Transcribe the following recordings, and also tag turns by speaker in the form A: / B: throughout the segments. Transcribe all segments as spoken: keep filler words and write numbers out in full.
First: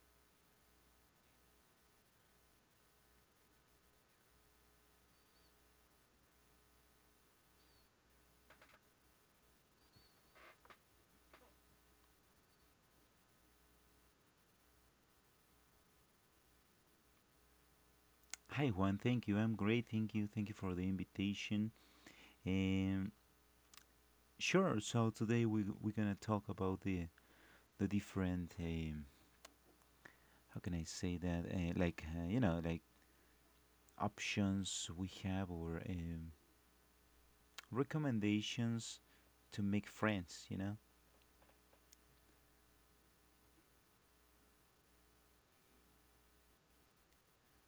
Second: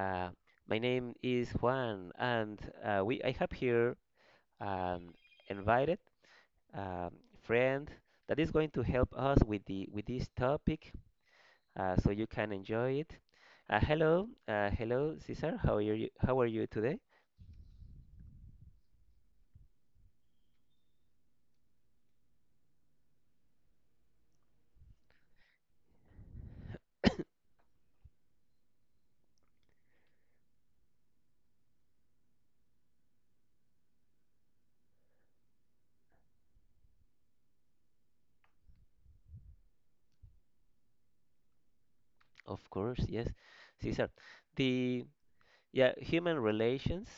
A: Uh, my name is Juan, and uh, we I have here an invited um, friend that is going to help us with the with this topic, uh, so you can enjoy it. Uh, hello, uh, hello, Cesar. How are you? How are you today?
B: Hi Juan, thank you. I'm great. Thank you. Thank you for the invitation. Um, sure. So today we we're gonna talk about the the different um, how can I say that, uh, like, uh, you know, like options we have or, um, recommendations to make friends. You know.
A: Of course, yes, Cesar. The Yeah, human relations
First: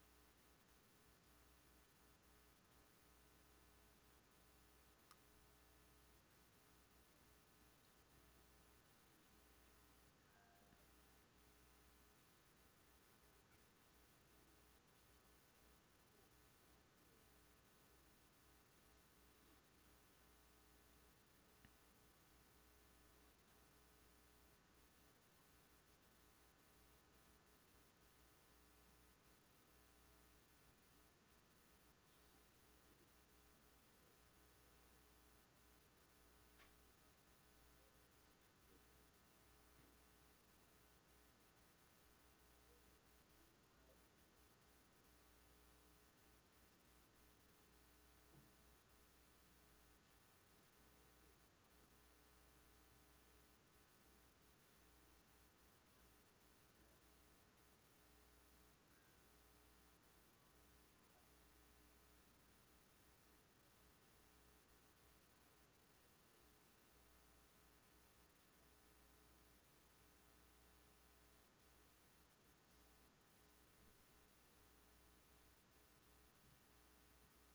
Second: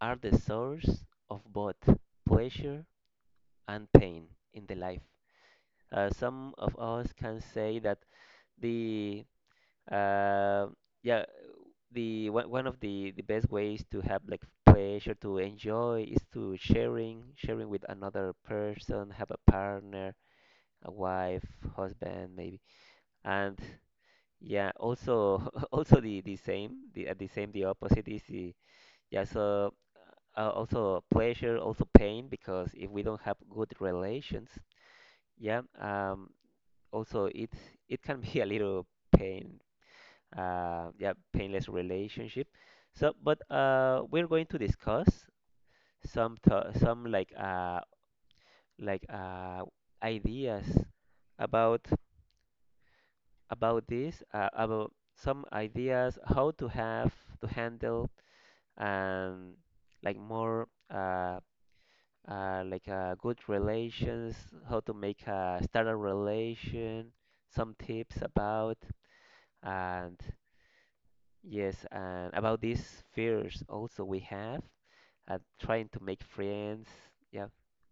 A: are the source of both pleasure and pain in the life. Uh, some of us can say that the uh, yeah the one one of the the best ways to have like pleasure to enjoy is to sharing sharing with another person, have a partner, a wife, husband maybe, and yeah, also also the the same the uh, the same the opposite is the yeah so. Uh, uh, also pleasure, also pain, because if we don't have good relations, yeah, um, also it it can be a little pain uh yeah painless relationship, so but uh we're going to discuss some th- some like uh like uh ideas about about this, uh, about some ideas how to have to handle and like more uh uh, like uh, good relations, how to make a start a relation, some tips about, and yes, and about these fears also we have at trying to make friends. Yeah,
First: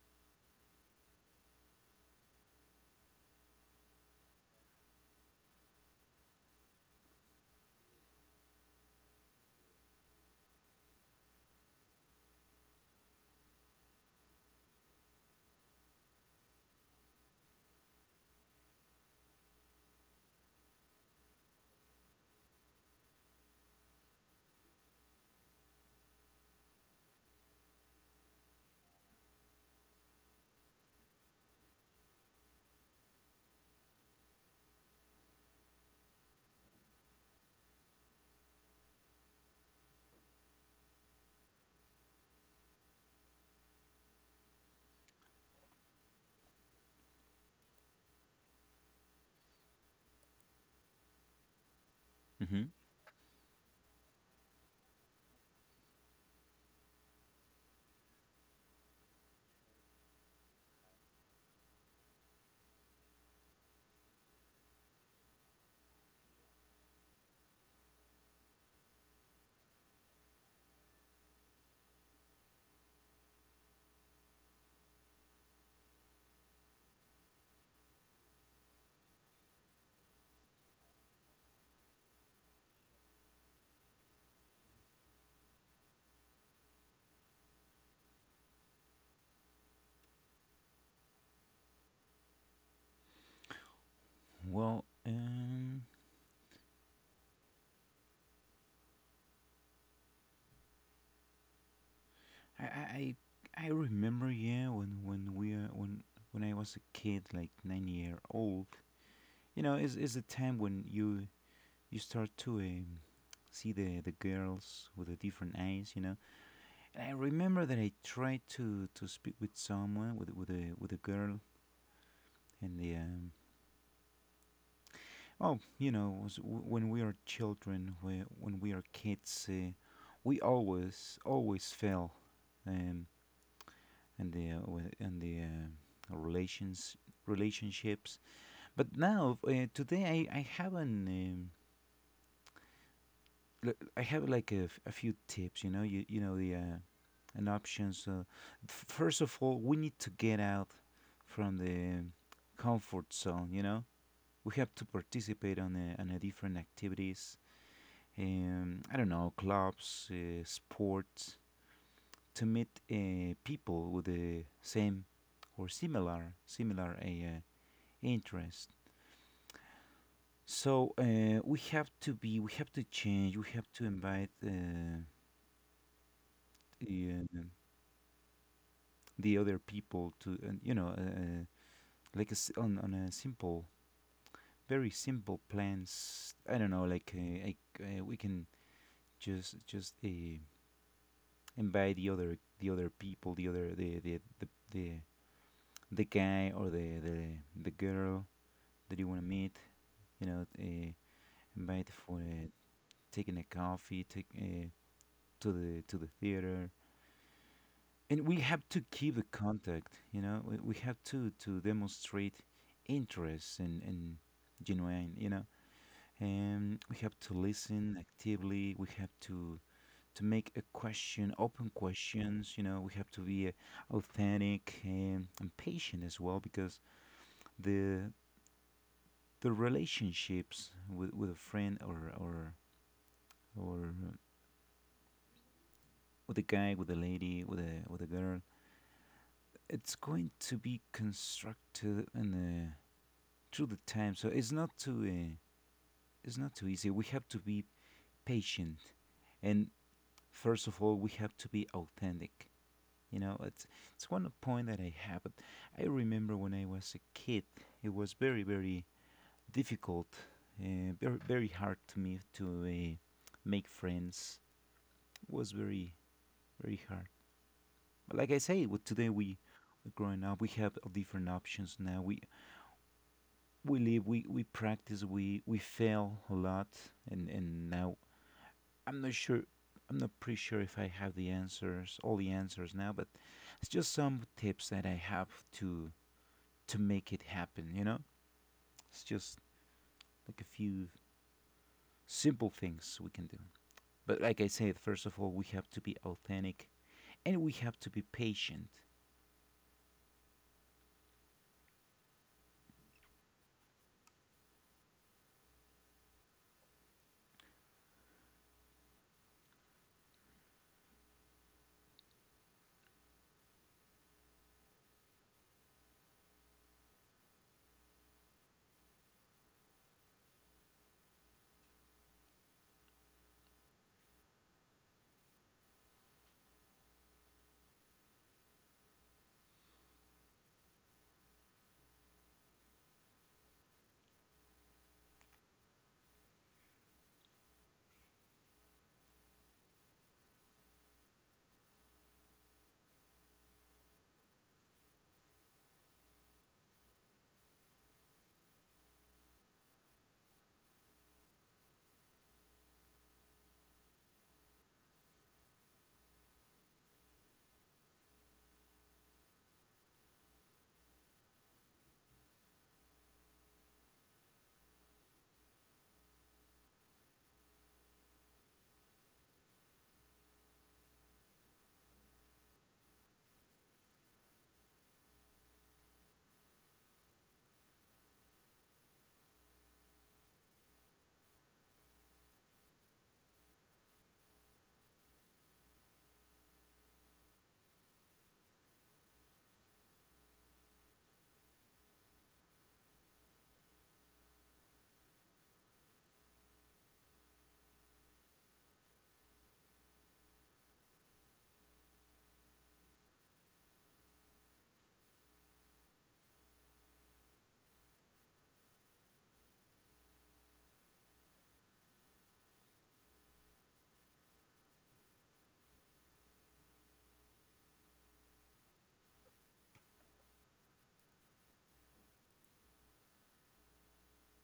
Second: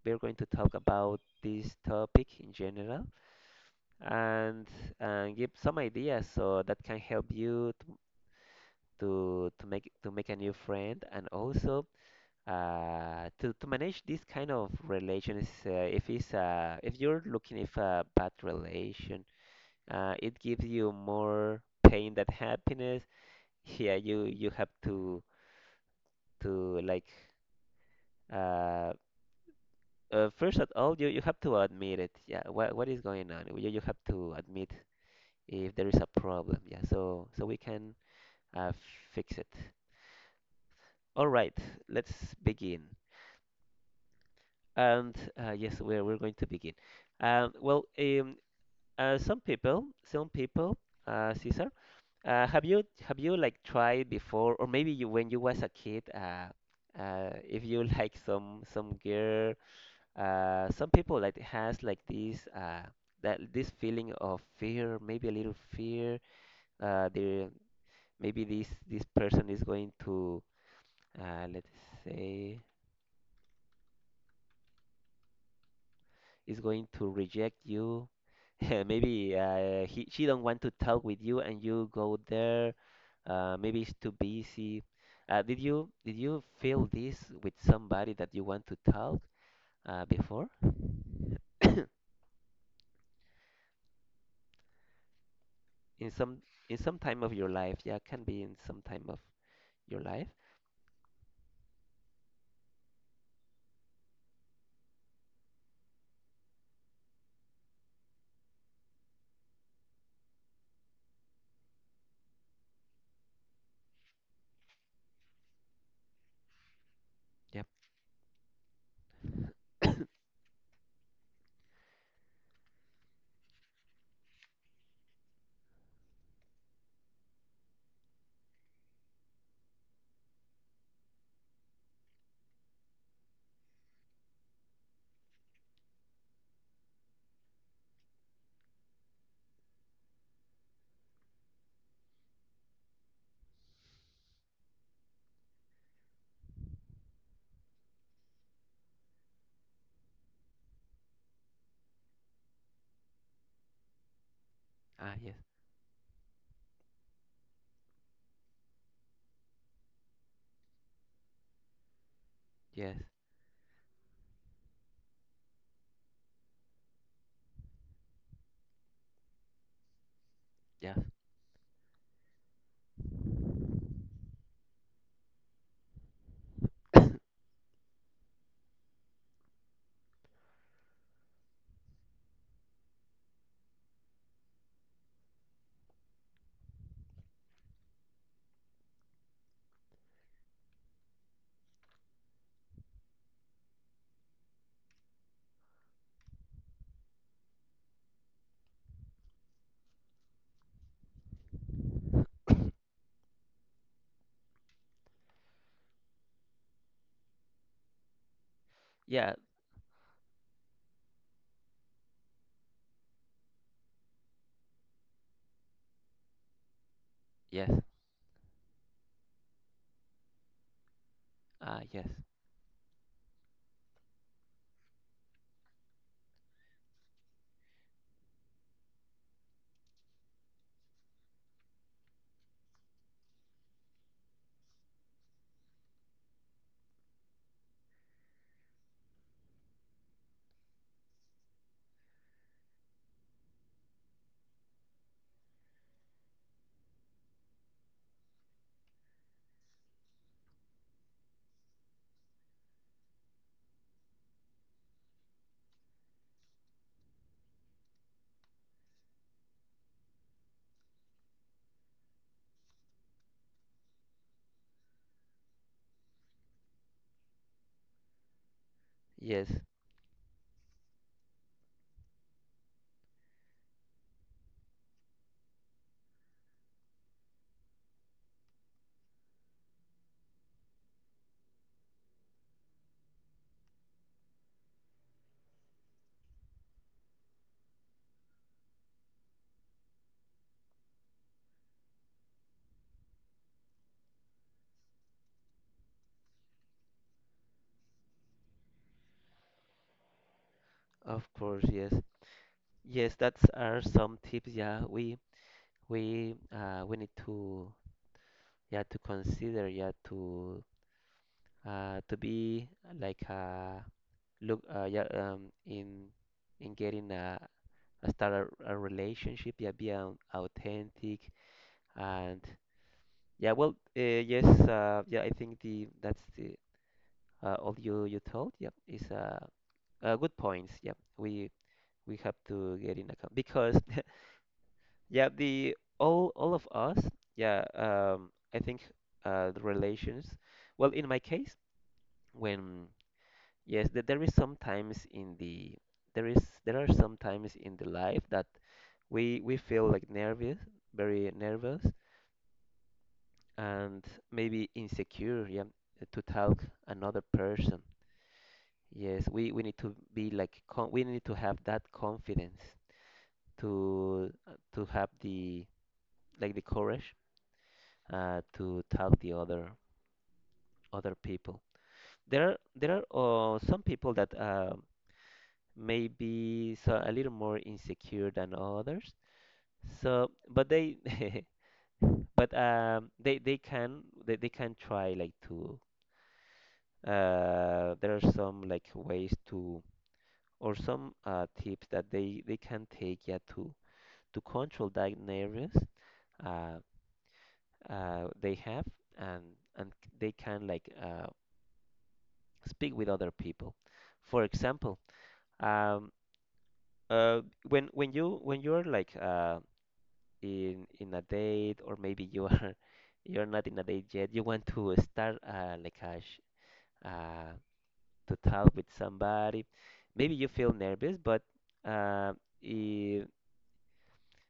A: we're going to talk about this topic in general and and give some ideas so that can help you to to, to make to make a new friend and also uh, to, to manage this kind of relations. Uh, if it's uh, if you're looking if a bad relation, uh, it gives you more pain than happiness. Yeah, you you have to. to like, uh, uh first of all, you, you have to admit it, yeah, what what is going on. You, you have to admit if there is a problem, yeah, so so we can uh, fix it. All right, let's begin. And uh, yes, we're, we're going to begin. um, well um, uh, some people, some people uh, Cesar, uh, have
B: hmm
A: you have you like tried before, or maybe you when you was a kid, uh, uh, if you like some some girl. Uh, some people like has like this, uh, that this feeling of fear, maybe a little fear. Uh, there Maybe this this person is going to, uh, let's say is going to reject you. Maybe, uh, he, she don't want to talk with you, and you go there. Uh, maybe it's too busy. Uh, did you did you feel this with somebody that you want to talk, uh, before? in
B: Well, um,
A: some in some time of your life, yeah, can be in some time of. Your life?
B: I, I I I remember, yeah, when when we, uh, when when I was a kid like nine year old. You know, is is a time when you you start to, um, see the, the girls with the different eyes, you know. And I
A: Yep.
B: remember that I tried to, to speak with someone, with, with, a, with a girl, and the, um, oh, you know, was w- when we are children, whe- when we are kids, uh, we always, always fail, um, and the, and the, uh, relations, relationships. But now, uh, today, I, I haven't. Um, l- I have like a, f- a few tips, you know, you, you know the, uh, an option. So, first of all, we need to get out from the comfort zone. You know, we have to
A: Ah, yes.
B: participate on a, on a different activities. Um, I don't know, clubs, uh, sports, to meet
A: Yes.
B: uh, people with the same or similar similar uh, interest. So,
A: Yes.
B: uh, we have to be, we have to change, we have to invite, uh, the, uh, the other people to, uh, you know, uh, like a s on on a simple, very simple plans. I don't know, like, uh, I, uh, we can just just uh, invite the other the other people, the other the the the the, the guy or the, the the girl that you want to meet. You know, uh, invite for, uh, taking a coffee, take, uh, to the to the theater, and we have to keep the
A: Yeah.
B: contact. You know, we, we have to to demonstrate interest and and genuine. You know. And we have to
A: Yes.
B: listen actively. We have to to make a question, open
A: Ah, yes.
B: questions. You know, we have to be, uh, authentic, and, and patient as well, because the the relationships with, with a friend, or or or with a guy, with a lady, with a with a girl, it's going to be constructed and, uh, through the time. So it's not too uh, it's not too easy. We have to be patient, and first of all we have to be authentic. You know, it's it's one point that I have. But I remember when I was a kid, it was very, very difficult, uh, very, very hard to me to, uh, make friends. It was very, very hard. But like I say, with today we
A: Yes.
B: we're growing up. We have different options now. We we live, we we practice, we we fail a lot. And and now, i'm not sure I'm not pretty sure if I have the answers, all the answers now, but it's just some tips that I have to to make it happen, you know? It's just, like, a few simple things we can do. But like I said, first of all, we have to be authentic, and we have to be patient
A: Of course. Yes. Yes. That's are some tips. Yeah, we we uh we need to, yeah, to consider, yeah, to uh to be like, uh look uh yeah um in in getting a, a start a, a relationship, yeah, be an authentic, and yeah, well, uh, yes, uh yeah I think the that's the, uh, all you you told, yeah, is, uh Uh, good points. Yeah, we we have to get in account, because yeah, the all all of us. Yeah, um, I think, uh, the relations. Well, in my case, when, yes, that there is sometimes in the, there is there are sometimes in the life that we we feel like nervous, very nervous, and maybe insecure. Yeah, to talk another person. Yes, we we need to be like con, we need to have that confidence, to to have the like the courage, uh, to tell the other other people. There are there are uh, some people that, uh, may be so a little more insecure than others. So, but they but um they they can they, they can try like to, uh there are some like ways to, or some uh tips that they they can take, yeah, to to control that nervous, uh uh, they have, and and they can like, uh, speak with other people. For example, um, uh, when when you when you're like, uh, in in a date or maybe you are you're not in a date yet, you want to start, uh, like a sh uh, to talk with somebody. Maybe you feel nervous, but uh, I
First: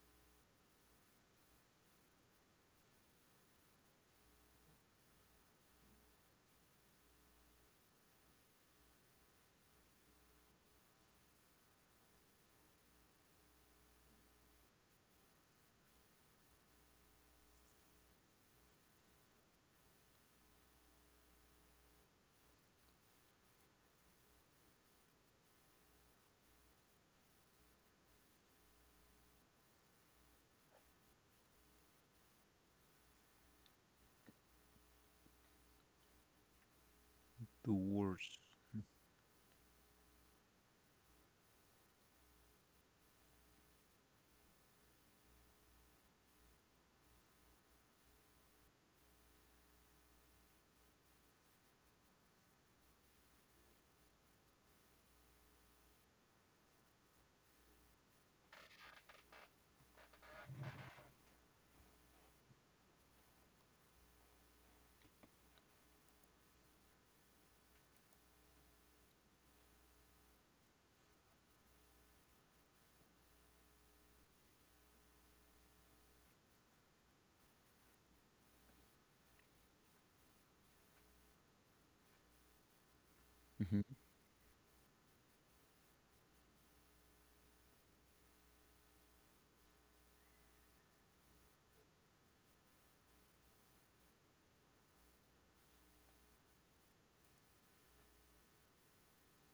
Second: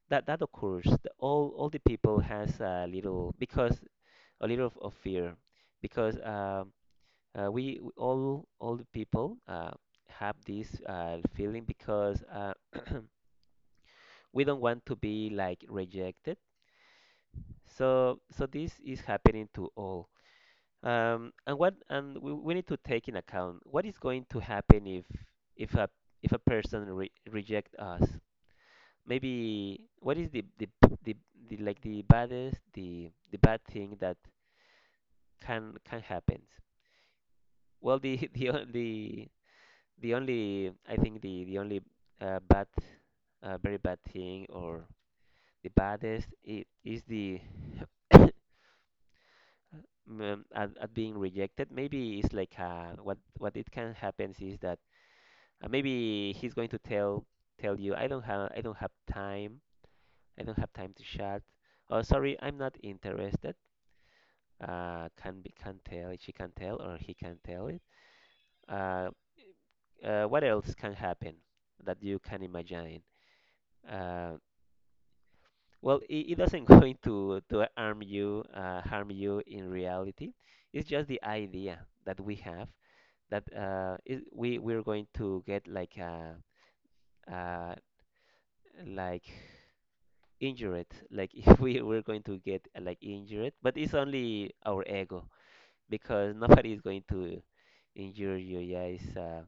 A: that that occurs. The, all all the people has a little, because a little of, of fear, because um, Uh, we, we- all all the people uh, have this, uh, feeling, because uh, we don't want to be like rejected. So, so this is happening to all. Um, and what, and we, we need to take in account what is going to happen if if a, if a person re reject us. Maybe what is the, the the the like the baddest, the the bad thing that can can happen. Well, the
B: towards.
A: the o- the the only, I think the the only, uh, bad, uh, very bad thing, or the baddest, i- is the um, at, at being rejected. Maybe it's like, uh, what what it can happens is that, uh, maybe he's going to tell, tell you, I don't have, I don't have time. I don't have time to chat. Oh, sorry, I'm not interested. Uh, can be, can tell, she can tell, or he can tell it. Uh, uh, what else can happen that you can imagine? Uh, Well, it, it doesn't going to to harm you, uh, harm you in reality. It's just the idea that we have, that
B: Mhm.
A: uh, it, we we're going to get like, uh, uh, like injured, like if we we're going to get, uh, like injured, but it's only our ego, because nobody is going to injure you. Yeah, it's, uh,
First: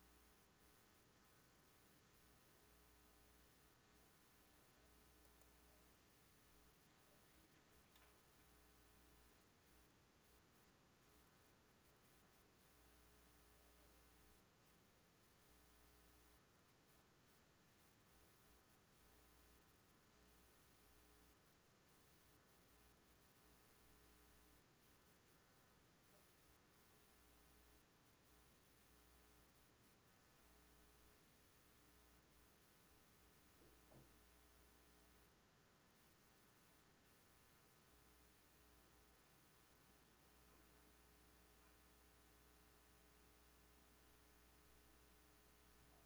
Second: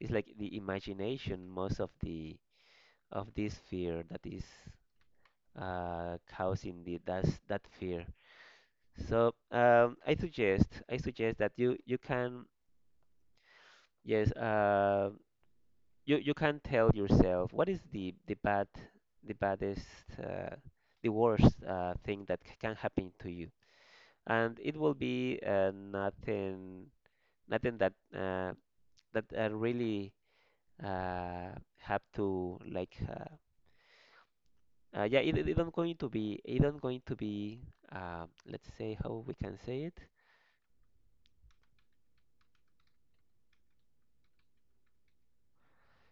A: it's like the imagination, most of the of this fear that is, uh, causing the that's that fear. So, um, I suggest, I suggest that you you can, yes, uh, you you can tell yourself what is the the bad, the baddest, uh, the worst, uh, thing that c- can happen to you, and it will be, uh, nothing, nothing that, uh, that uh, really, uh, have to like, uh, uh, yeah, it, it it don't going to be, it don't going to be, uh, let's say how we can say it,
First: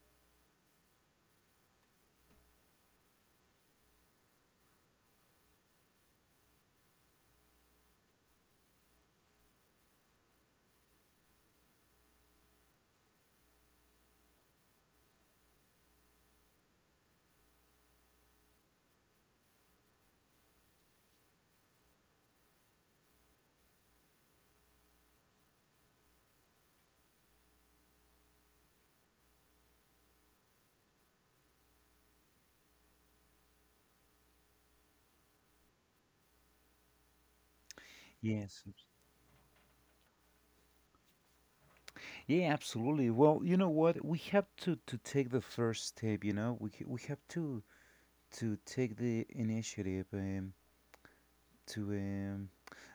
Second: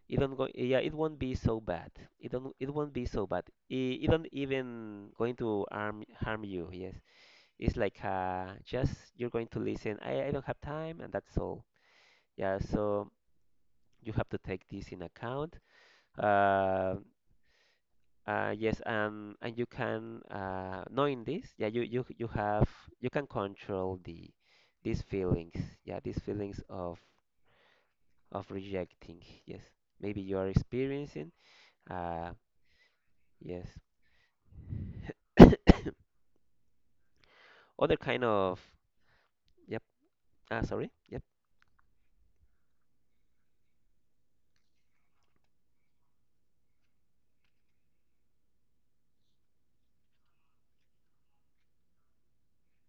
A: even go, yeah, it won't be so bad, it don't, it won't be so bad, it, it don't even going to harm, harm you, yes, it's like uh just you're going to listen, I, I don't have time, and that's all. Yeah, so you have to take this in account, uh, uh yes. And and you can, uh knowing this, yeah, you you you have, you can control the these feelings, yeah these feelings of of rejecting, yes, maybe you are experiencing, uh yes. Other kind
B: Yes.
A: of, yep, ah, sorry, yep,
B: Yeah, absolutely. Well, you know what? We have to to take the first step, you know? We ca- we have to to take the initiative, um to um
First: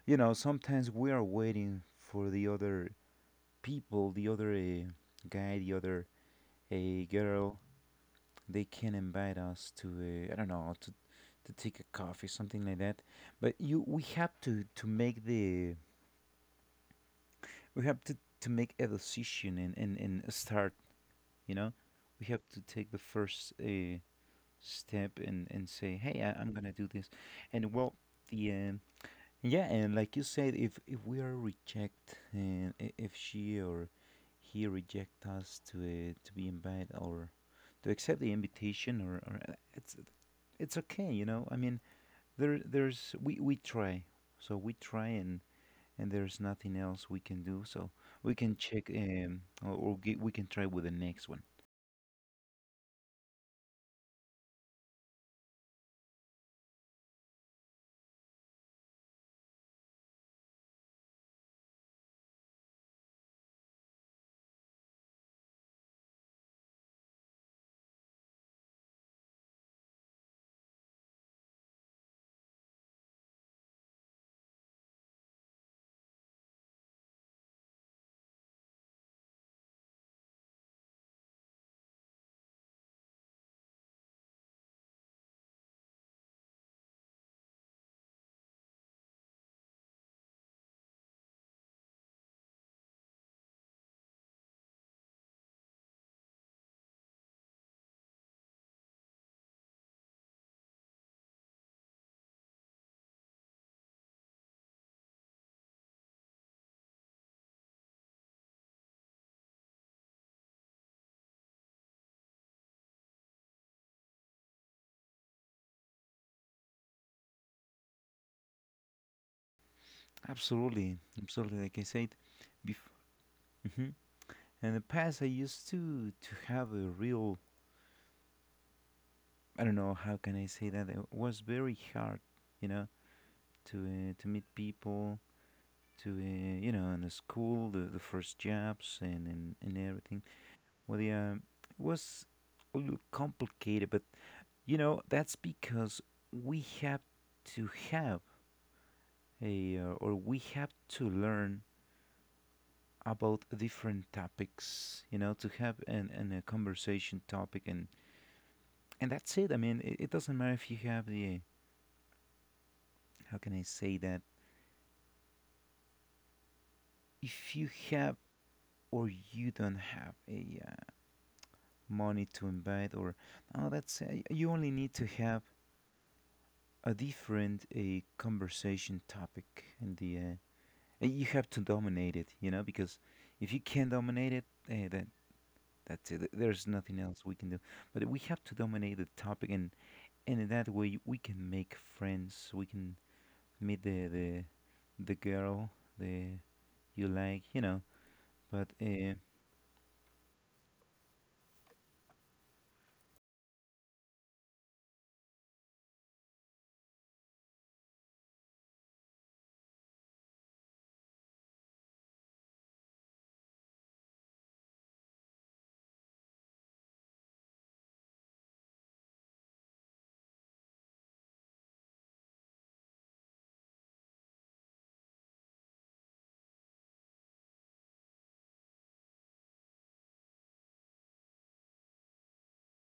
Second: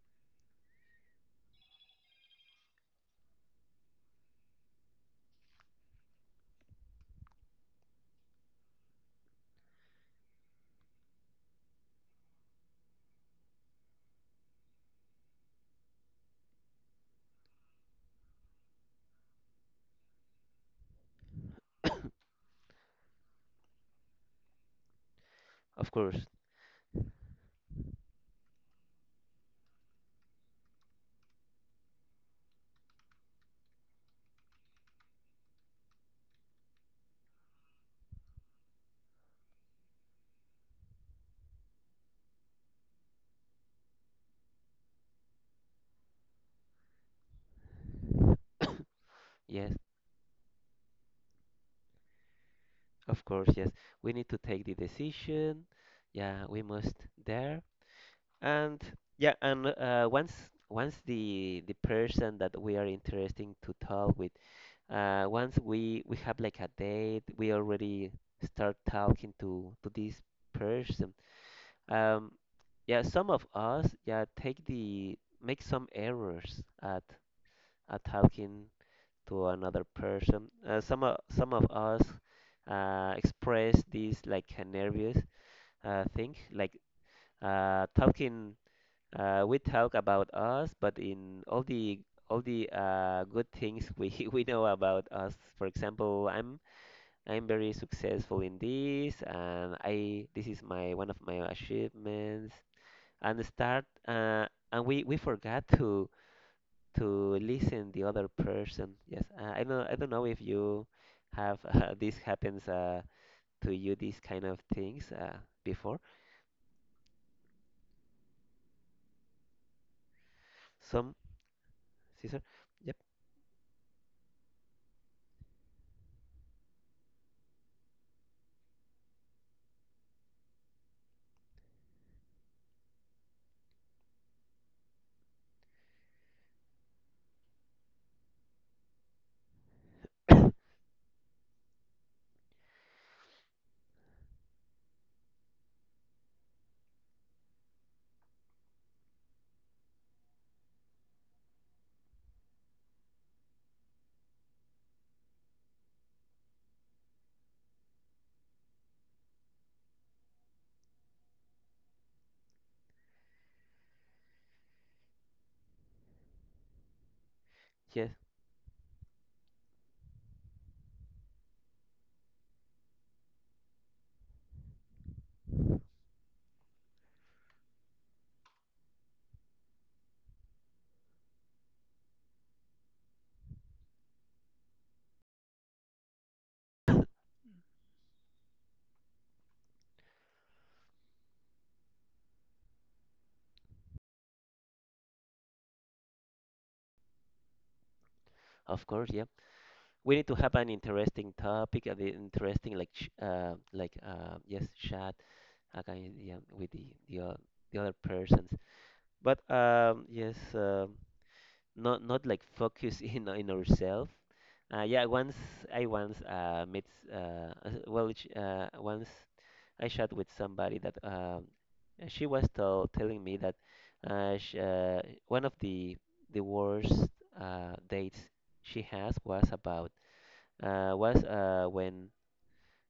B: you know, sometimes we are waiting for the other people, the other, uh, guy, the other, uh, girl, they can invite us to a, I don't know, to, to take a coffee, something like that, but you we have to to make the we have to to make a decision, and and, and start. you know we have to take the first, uh, step, and and
A: of
B: say, hey,
A: course,
B: I, I'm gonna do this. And well, the um, yeah, and like you said, if, if we are reject, and, i- if she or he reject us to, uh, to be invited, or to accept the invitation, or, or uh, it's it's okay, you know. I mean, there there's we we try, so we try, and and there's nothing else we can do. So we can check, um or,
A: yes,
B: or ge- we can try with the next one.
A: of course, yes. We need to take the decision. Yeah, we must there. And yeah, and, uh, once, once the the person that we are interesting to talk with, uh, once we we have like a date, we already start talking to to this person. Um, yeah, some of us, yeah, take the make some errors at at talking to another person. Uh, some o- some of us uh, express this like a nervous, uh, thing, like, uh, talking. Uh, we talk about us, but in all the all the, uh, good things we we know about us. For example, I'm I'm very successful in this, and I this is my one of my achievements. And start, uh, and we we forgot to to listen the other person. Yes, I I don't, I don't know if you have uh, this happens, uh, to you, these kind of things, uh, before.
B: Absolutely,
A: Some
B: absolutely. Like I said,
A: Caesar.
B: bef-
A: Yep.
B: hmm in the past I used to to have a real, I don't know how can I say that, it was very hard, you know, to, uh, to meet people, to, uh, you know, in the school, the, the first jobs, and, and and everything. Well, yeah, it was a little complicated, but, you know, that's because we have to have a, uh, or we have to learn about different topics, you know, to have an, an a conversation topic, and and that's it. I mean, it, it doesn't matter if you have the, how can I say that, if you
A: Yes,
B: have or you don't have a, uh, money to invite, or no, that's, uh, you only need to have a different a conversation topic in the, uh, you have to dominate it, you know, because if you can't dominate it, eh, then that's it. There's nothing else we can do. But we have to dominate the topic, and and in that way we can make friends. We can meet the the the girl the you like, you know. But,
A: of course.
B: uh,
A: Yep. We need to have an interesting topic, an interesting like ch- uh like uh yes chat again, yeah, with the the, o- the other persons. But um yes. Um not, not like focus in in ourselves. Uh, yeah, once I, once uh, met, uh, uh, well sh- uh, once I chat with somebody that, um, uh, she was tell, telling me that, uh, sh uh, one of the the worst uh, dates she has was about, uh, was uh, when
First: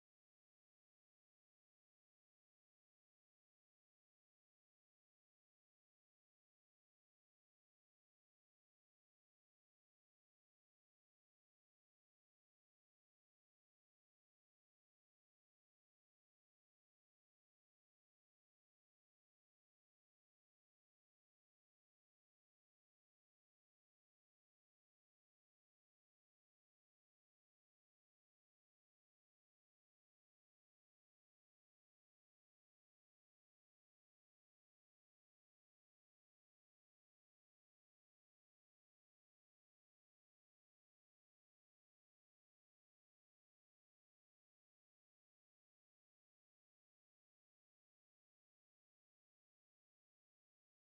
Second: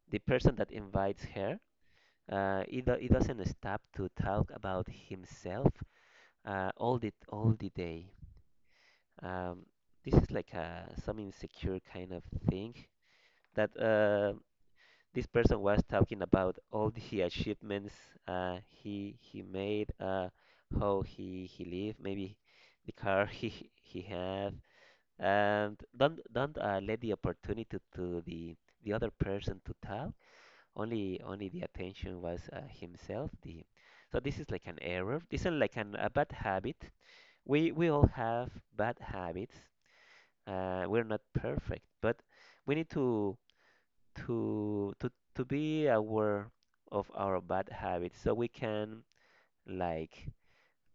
A: the person that invites her, uh, he, do, he doesn't stop to talk about himself, uh, all the all the day. um, this is like a some insecure kind of thing, that, uh, this person was talking about all the achievements, uh, he he made, uh, how he he lived, maybe the car he he had, and don't don't uh, let the opportunity to the the other person to talk. Only only the attention was, uh, himself. The, so this is like an error. This is like an, a bad habit. We we all have bad habits, uh, we're not perfect, but we need to to to to be aware of our bad habits so we can, like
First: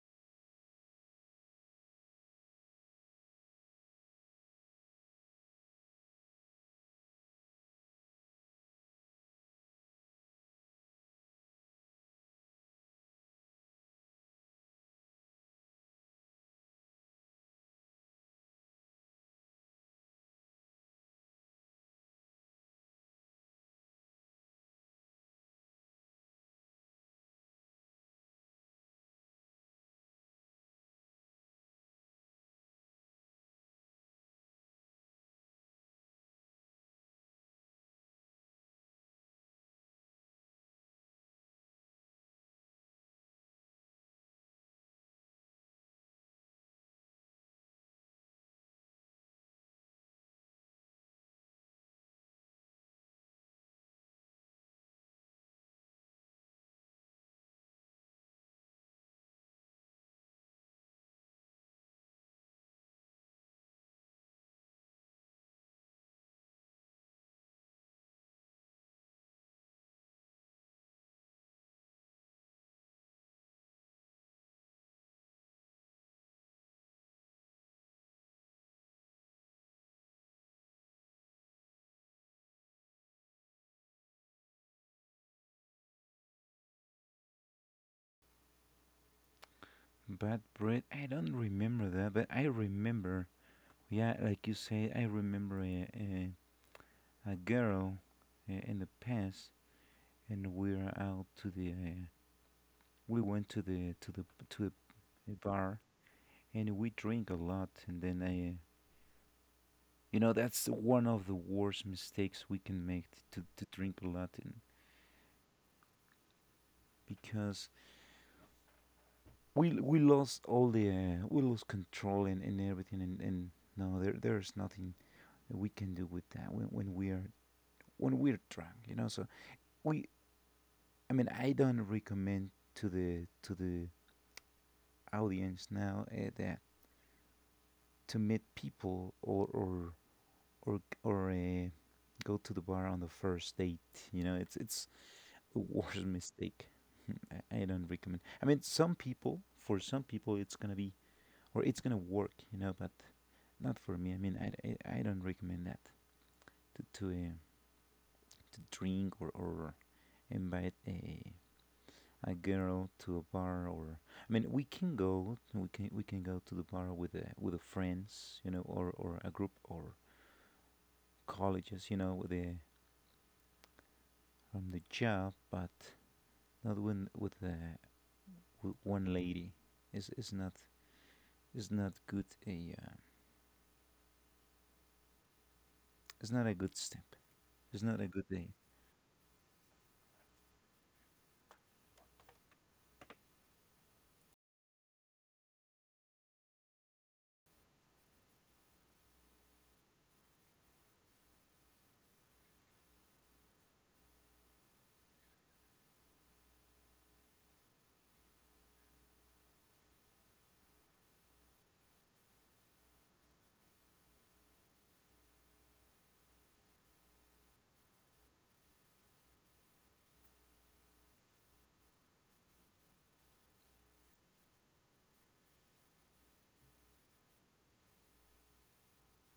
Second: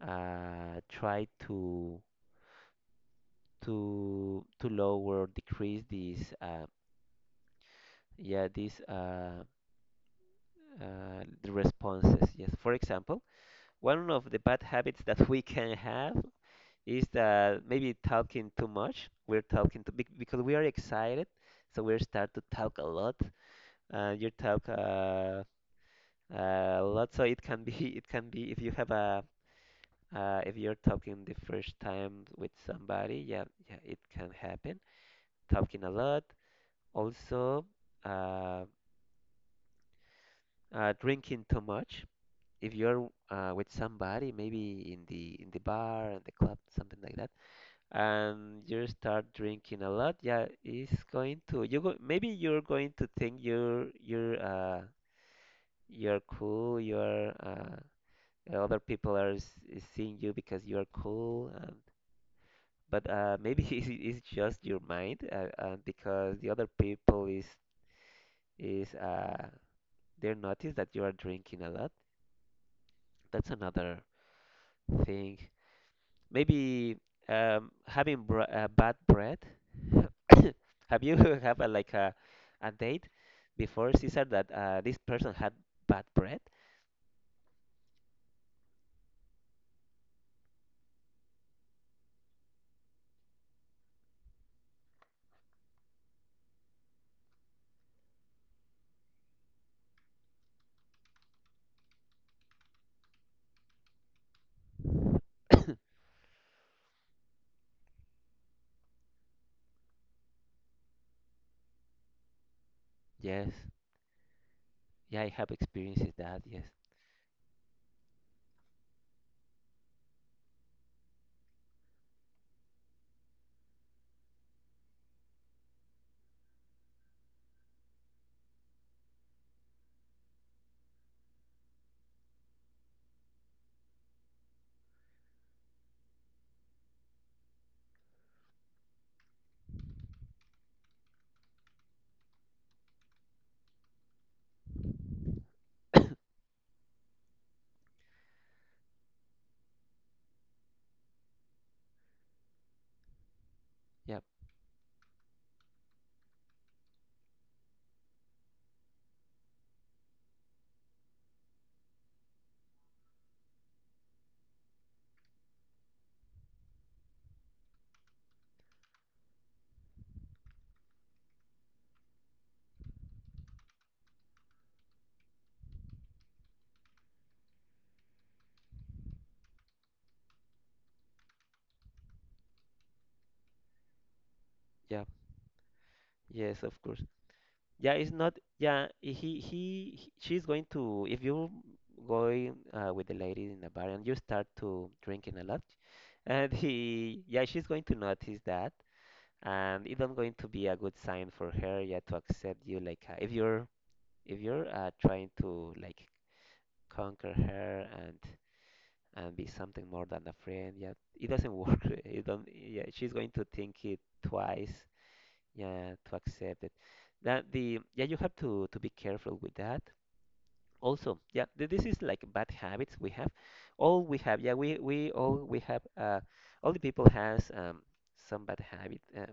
A: uh, try to to to lower decrease these uh, yeah, these uh, uh, the responses. Yes, for example, one of the bad habits that we can have is that maybe talking too much. We're talking to because we are excited, so we start to talk a lot, uh, your talk uh, a lot. So it can be it can be if you have a, uh, if you're talking the first time with somebody, yeah, yeah, it can happen. Talking a lot, also, uh, uh, drinking too much. If you're uh, with somebody, maybe in the in the bar and the club, something like that, and you start drinking a lot, yeah, it's going to you go, maybe you're going to think you're you're uh, you're cool, you're uh, Uh, other people are s- is seeing you because you are cool and but uh, maybe it's, it's just your mind, uh, uh, because the other people is is uh, they notice that you are drinking a lot. That's another thing. Maybe, um, having br uh, bad breath. Have you have a, like a a date before Caesar that uh, this person had bad breath?
B: bad bread, I don't remember that, but I remember. Yeah, like you say, I remember a a, a girl, uh, in the past, and we're out to the uh, we went to the to the to a bar, and we drink a lot, and then, I you know that's one of the worst mistakes we can make, to,
A: Yes.
B: to drink a lot, and
A: Yeah, I have experienced that. Yes.
B: because we we lost all the, uh, we lost control, and, and everything, and, and no, there there's nothing that we can do with that when, when we are when we're drunk, you know? So we I mean, I don't recommend, to the to the audience now, uh, that, to meet people, or or or, or uh, go to the bar on the first date. You know, it's it's the worst mistake. I, I don't recommend. I mean, some people, for some people, it's gonna be or it's gonna work. You know, but not for me. I
A: Yep.
B: mean, I, I, I don't recommend that, to, to, uh, to drink, or or invite a a girl to a bar, or, I mean, we can go, we can we can go to the bar with a, with a friends, you know, or or a group, or colleges, you know, with the from the job, but not when with the with one lady. It's it's not, it's not good. a uh,
A: Yep.
B: it's not a
A: Yes,
B: good
A: of course.
B: step. It's
A: Yeah,
B: not a
A: it's
B: good
A: not.
B: day.
A: Yeah, he, he he- she's going to. If you going uh, with the lady in the bar and you start to drinking a lot, and he, yeah, she's going to notice that, and it's not going to be a good sign for her. Yeah, to accept you like, uh, if you're if you're uh, trying to like conquer her and and be something more than a friend. Yeah, it doesn't work. It don't. Yeah, she's going to think it twice. Yeah, to accept it. That the yeah, you have to to be careful with that also, yeah. Th- this is like bad habits we have, all we have, yeah, we we all we have uh all the people has, um some bad habit, uh,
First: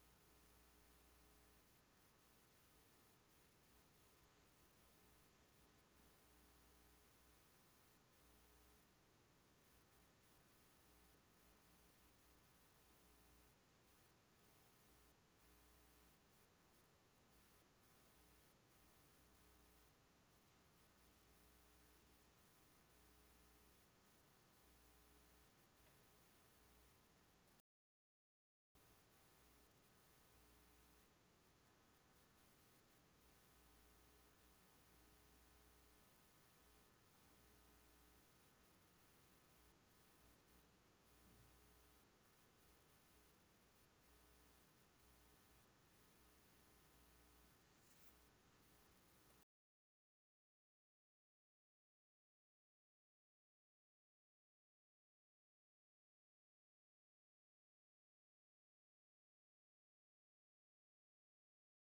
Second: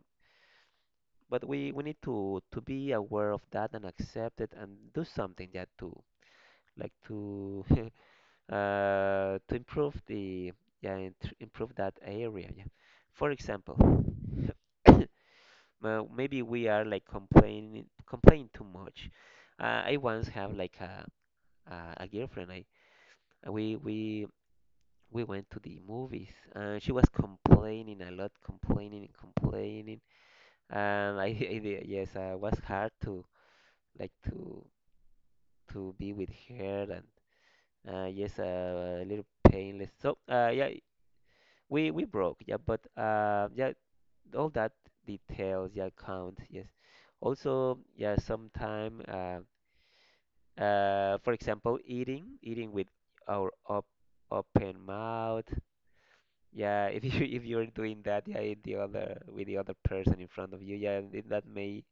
A: but we we need to to be aware of that and accept it and do something, yeah, to like to uh to improve the, yeah, in- to improve that area, yeah. For example, uh, maybe we are like complaining complaining too much. uh, I once have like a a, a girlfriend, I we we we went to the movies and she was complaining a lot, complaining and complaining, and I, I yes, uh, it was hard to like to to be with her, and uh, yes, uh, a little painless, so uh, yeah, we we broke, yeah, but uh, yeah, all that details, yeah, count, yes. Also, yeah, sometime, uh, uh, for example, eating eating with our op open mouth. Yeah, if you if you're doing that, yeah, in the other with the other person in front of you, yeah, th- that may,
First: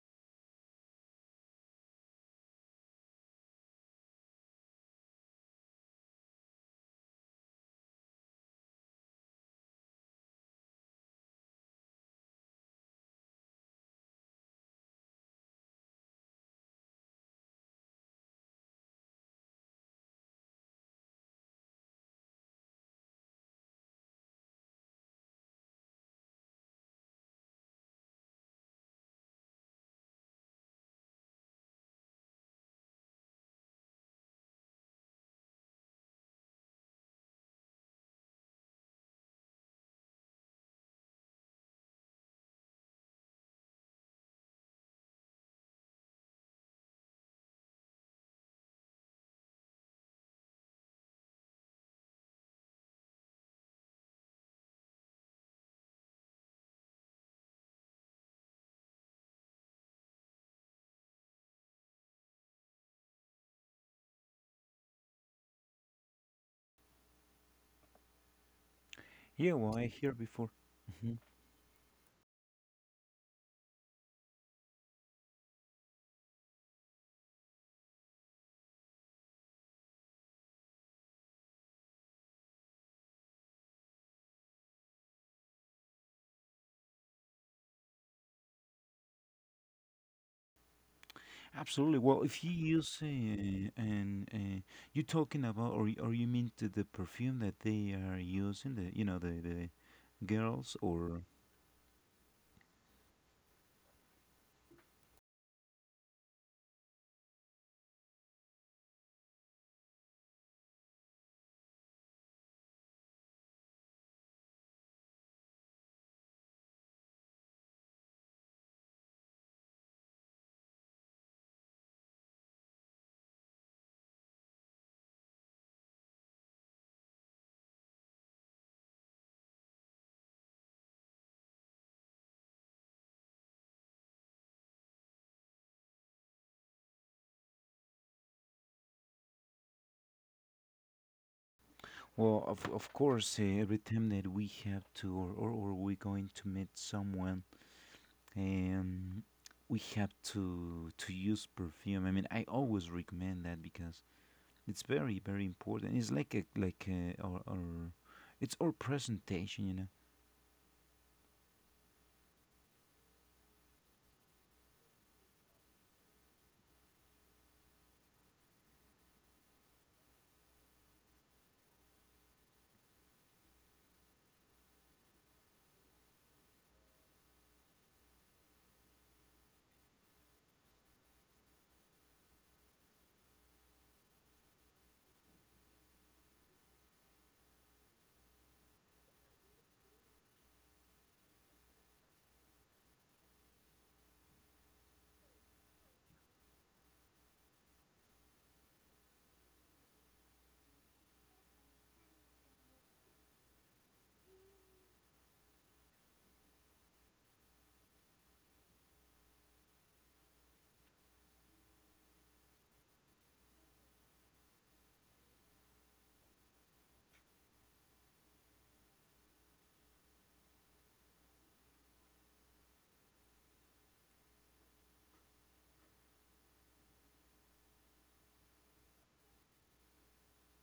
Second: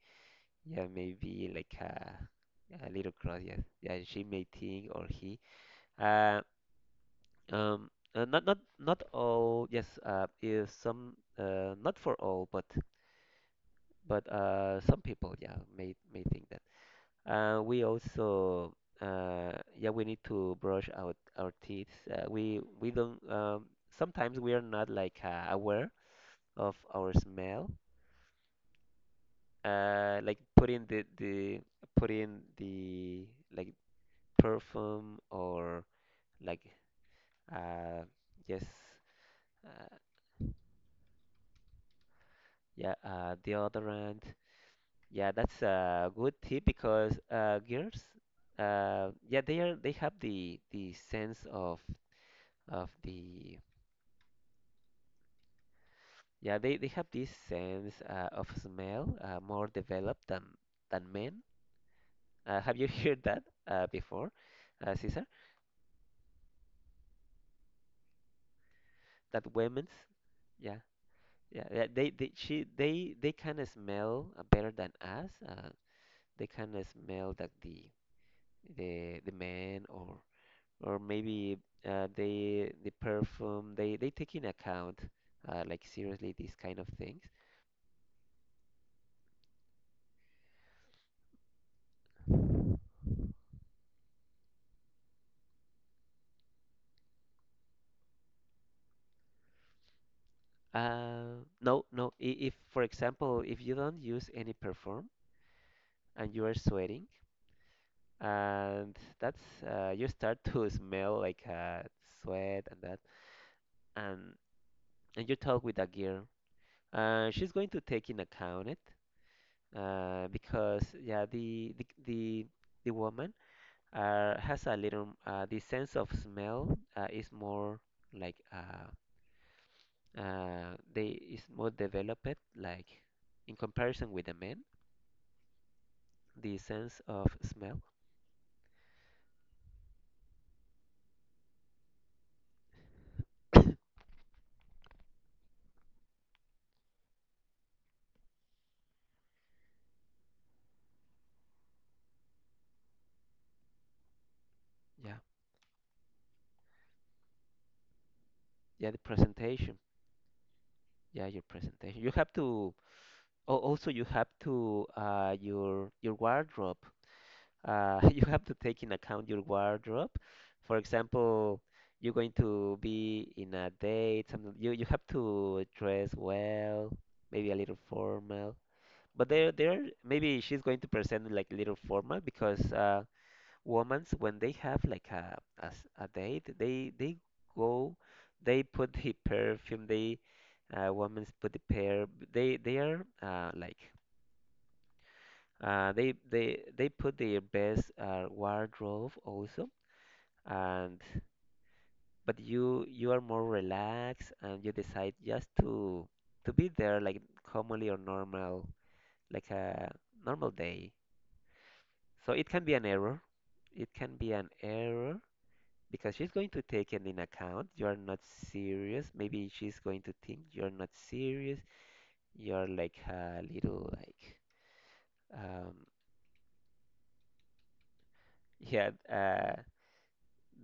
A: yeah, may be like a a little cross. Yes, yeah, she may think or he. Uh, um, uh, not not not all. Yes, uh, is some, uh not for all, but but uh some people, yeah, may may think that. Uh, we also uh yeah, we need to brush out our teeth. Uh, we we don't, um sometimes we are not like uh, aware of our smell, uh, like put in the the put in the like perfume or like uh yes uh, yeah, uh deodorant, yeah, that's a good tip because uh girls, uh yeah, they are they have the the sense of of the, yeah, they they have this sense uh, of smell, uh, more developed than than men. Uh, have you heard that uh before, uh Cesar, that
B: Yeah, well, I
A: women's,
B: hear before.
A: yeah. Yeah, yeah, they they she they they kind of smell uh, better than us. Uh, they kind of smell that the the the man or or maybe uh, they the perfume they they take in account, uh, like seriously these kind of things.
B: Absolutely. Well, if you use, uh, and, uh, you talking about, or, y- or you mean to the perfume that they are using, the you know the the girls, or,
A: Uh, no, no. i- If for example, if you don't use any perfume and you are sweating, and that's uh, you start to smell like uh, sweat and that, and and you talk with a girl, uh, she's going to take in account it, uh, because, yeah, the the the, the woman, uh, has a little uh, the sense of smell, uh, is more like uh, uh, they is more developed like in comparison with the men. The sense of smell.
B: well, of of course, uh, every time that we have to, or, or, or we going to meet someone, um, we have to to use perfume. I mean, I always recommend that, because it's
A: Yeah,
B: very, very important. It's like a like a, our, our it's our
A: yeah, the
B: presentation, you
A: presentation.
B: know.
A: Yeah, your presentation. You have to. Oh, also you have to uh, your your wardrobe. Uh, you have to take in account your wardrobe. For example, you're going to be in a date, something, you you have to dress well, maybe a little formal. But there there maybe she's going to present like a little formal because uh women, when they have like a, a s- a date, they they go, they put the perfume, they, uh women put the pair, they they are uh like, uh, they they they put their best, uh, wardrobe also, and but you you are more relaxed and you decide just to to be there like commonly or normal, like a normal day. So it can be an error. It can be an error because she's going to take it in account. You are not serious. Maybe she's going to think you're not serious. You're like a little like, um yeah. uh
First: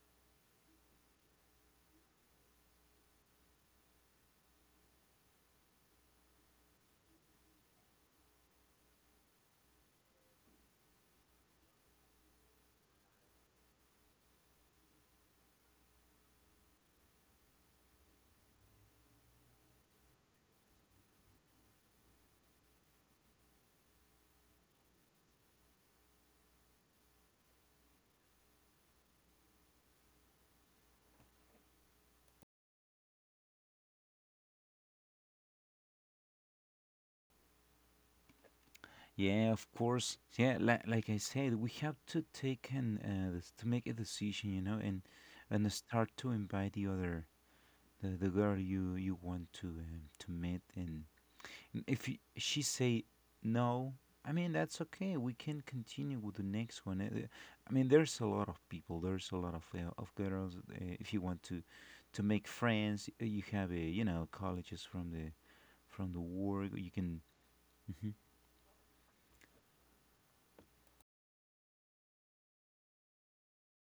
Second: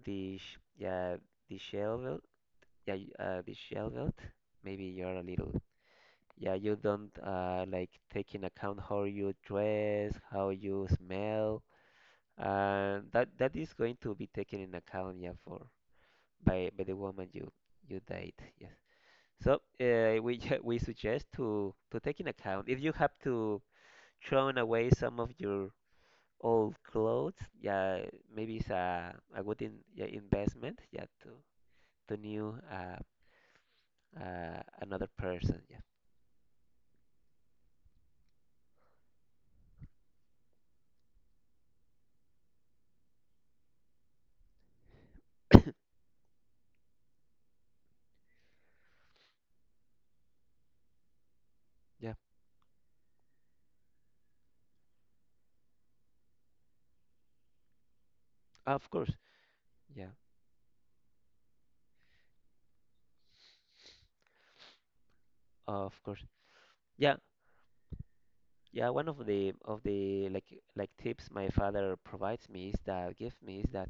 A: The sh- yeah, the shell wilt. Yeah, y- uh, the shell wilt. Maybe you're a little. Yeah, you don't uh like take in account how you dress, how you smell. Uh, that that is going to be taken in account. Yeah, for by by the woman you you date. Yes. So uh, we ju- we suggest to to take in account if you have to thrown away some of your old clothes. Yeah, maybe it's a a good in, yeah, investment. Yeah, to to new uh, uh, another person.
B: Yeah, of course. Yeah, like like I said, we have to take an, uh, this- to make a decision, you know, and
A: Yeah,
B: and start to invite the other the, the girl you you want to, um, to meet, and if,
A: yeah,
B: y- she say no, I mean, that's okay. We can continue with the next one. Uh, I mean, there's a lot of
A: of
B: people.
A: course.
B: There's a lot of, uh,
A: Yeah,
B: of girls. Uh, if you want to to make friends, uh, you have, a you know colleges from the
A: of
B: from the
A: course.
B: work. You
A: Yeah,
B: can.
A: yeah. One of the of the like like tips my father provides me is that gives me is that,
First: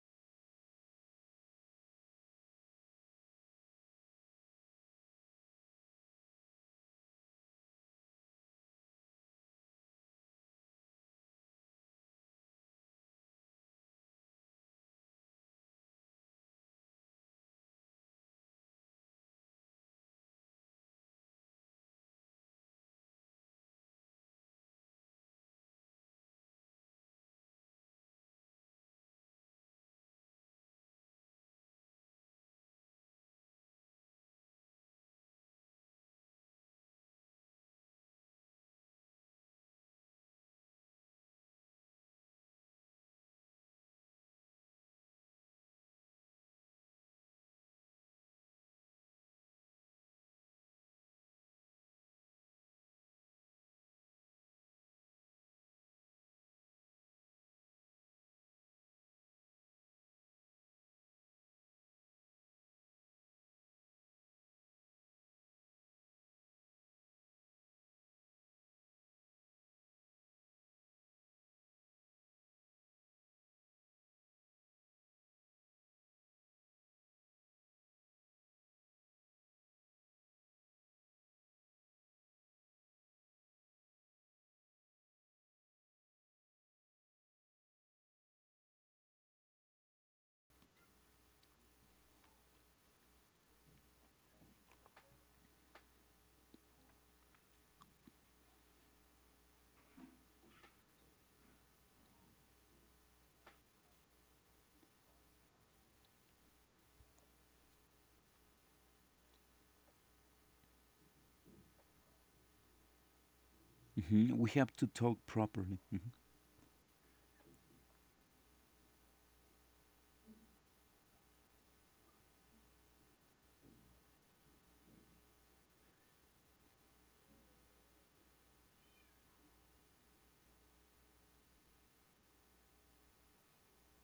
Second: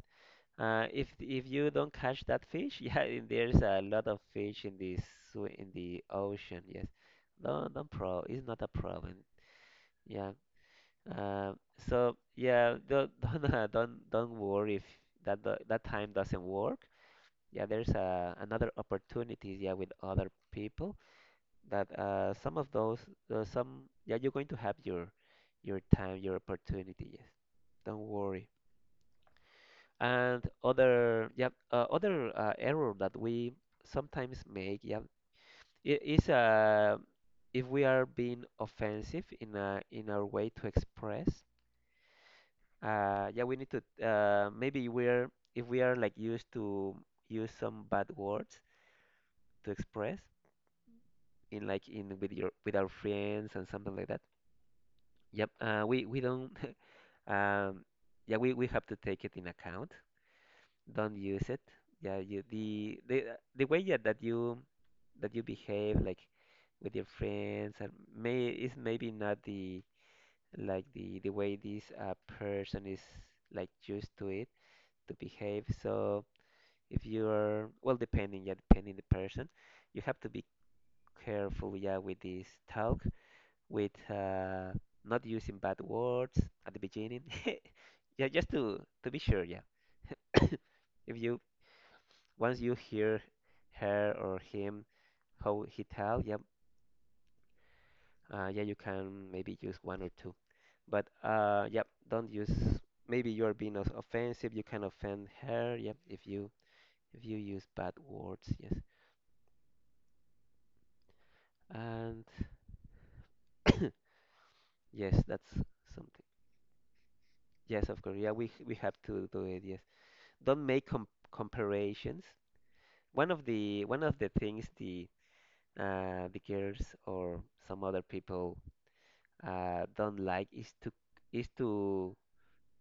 A: uh, if if you don't catch that fish, yeah, and there's a lot of fish in the sw in the ocean. Yes, no, don't pro. It's not a problem. Yeah. Uh, so yeah, don't don't uh, don't don't worry if that do- that time doesn't work, yeah. There's uh, another opportunities, yeah, with other people that, uh, some of those, uh, some, yeah, you're going to have your your time, your opportunity, yes, don't worry. And other, yeah, uh, other uh, error that we sometimes make, yeah, i- is uh if we are being offensive in a in our way to express, uh yeah, we need to uh maybe we're if we are like used to use some bad words to express in like in with your with our friends and something like that. Yep. Uh, we we don't. Um, yeah, we we have to take it in account. Don't use it. Yeah, you the the the way, yeah, that you that you behave like with your friends and may is maybe not the like the the way this uh, person is like used to it to behave. So if you're well, depending, yeah, depending the person, you have to be careful, yeah, with this talk with uh, not using bad words at the beginning. Yeah, just to to be sure, yeah. If you once you hear her or him how he tell, yeah, uh, yeah, you can maybe use one or two. But uh, yeah, don't use. Maybe you are being os- offensive. You can offend her. Yeah, if you if you use bad words, yes. And
B: Mhm. We have to talk properly. Mhm.
A: yes, that's something. Yes, of course. Yeah, we we have to do it. Yes, don't make com- comparisons. One of the one of the things the, uh, the girls or some other people, uh, don't like is to is to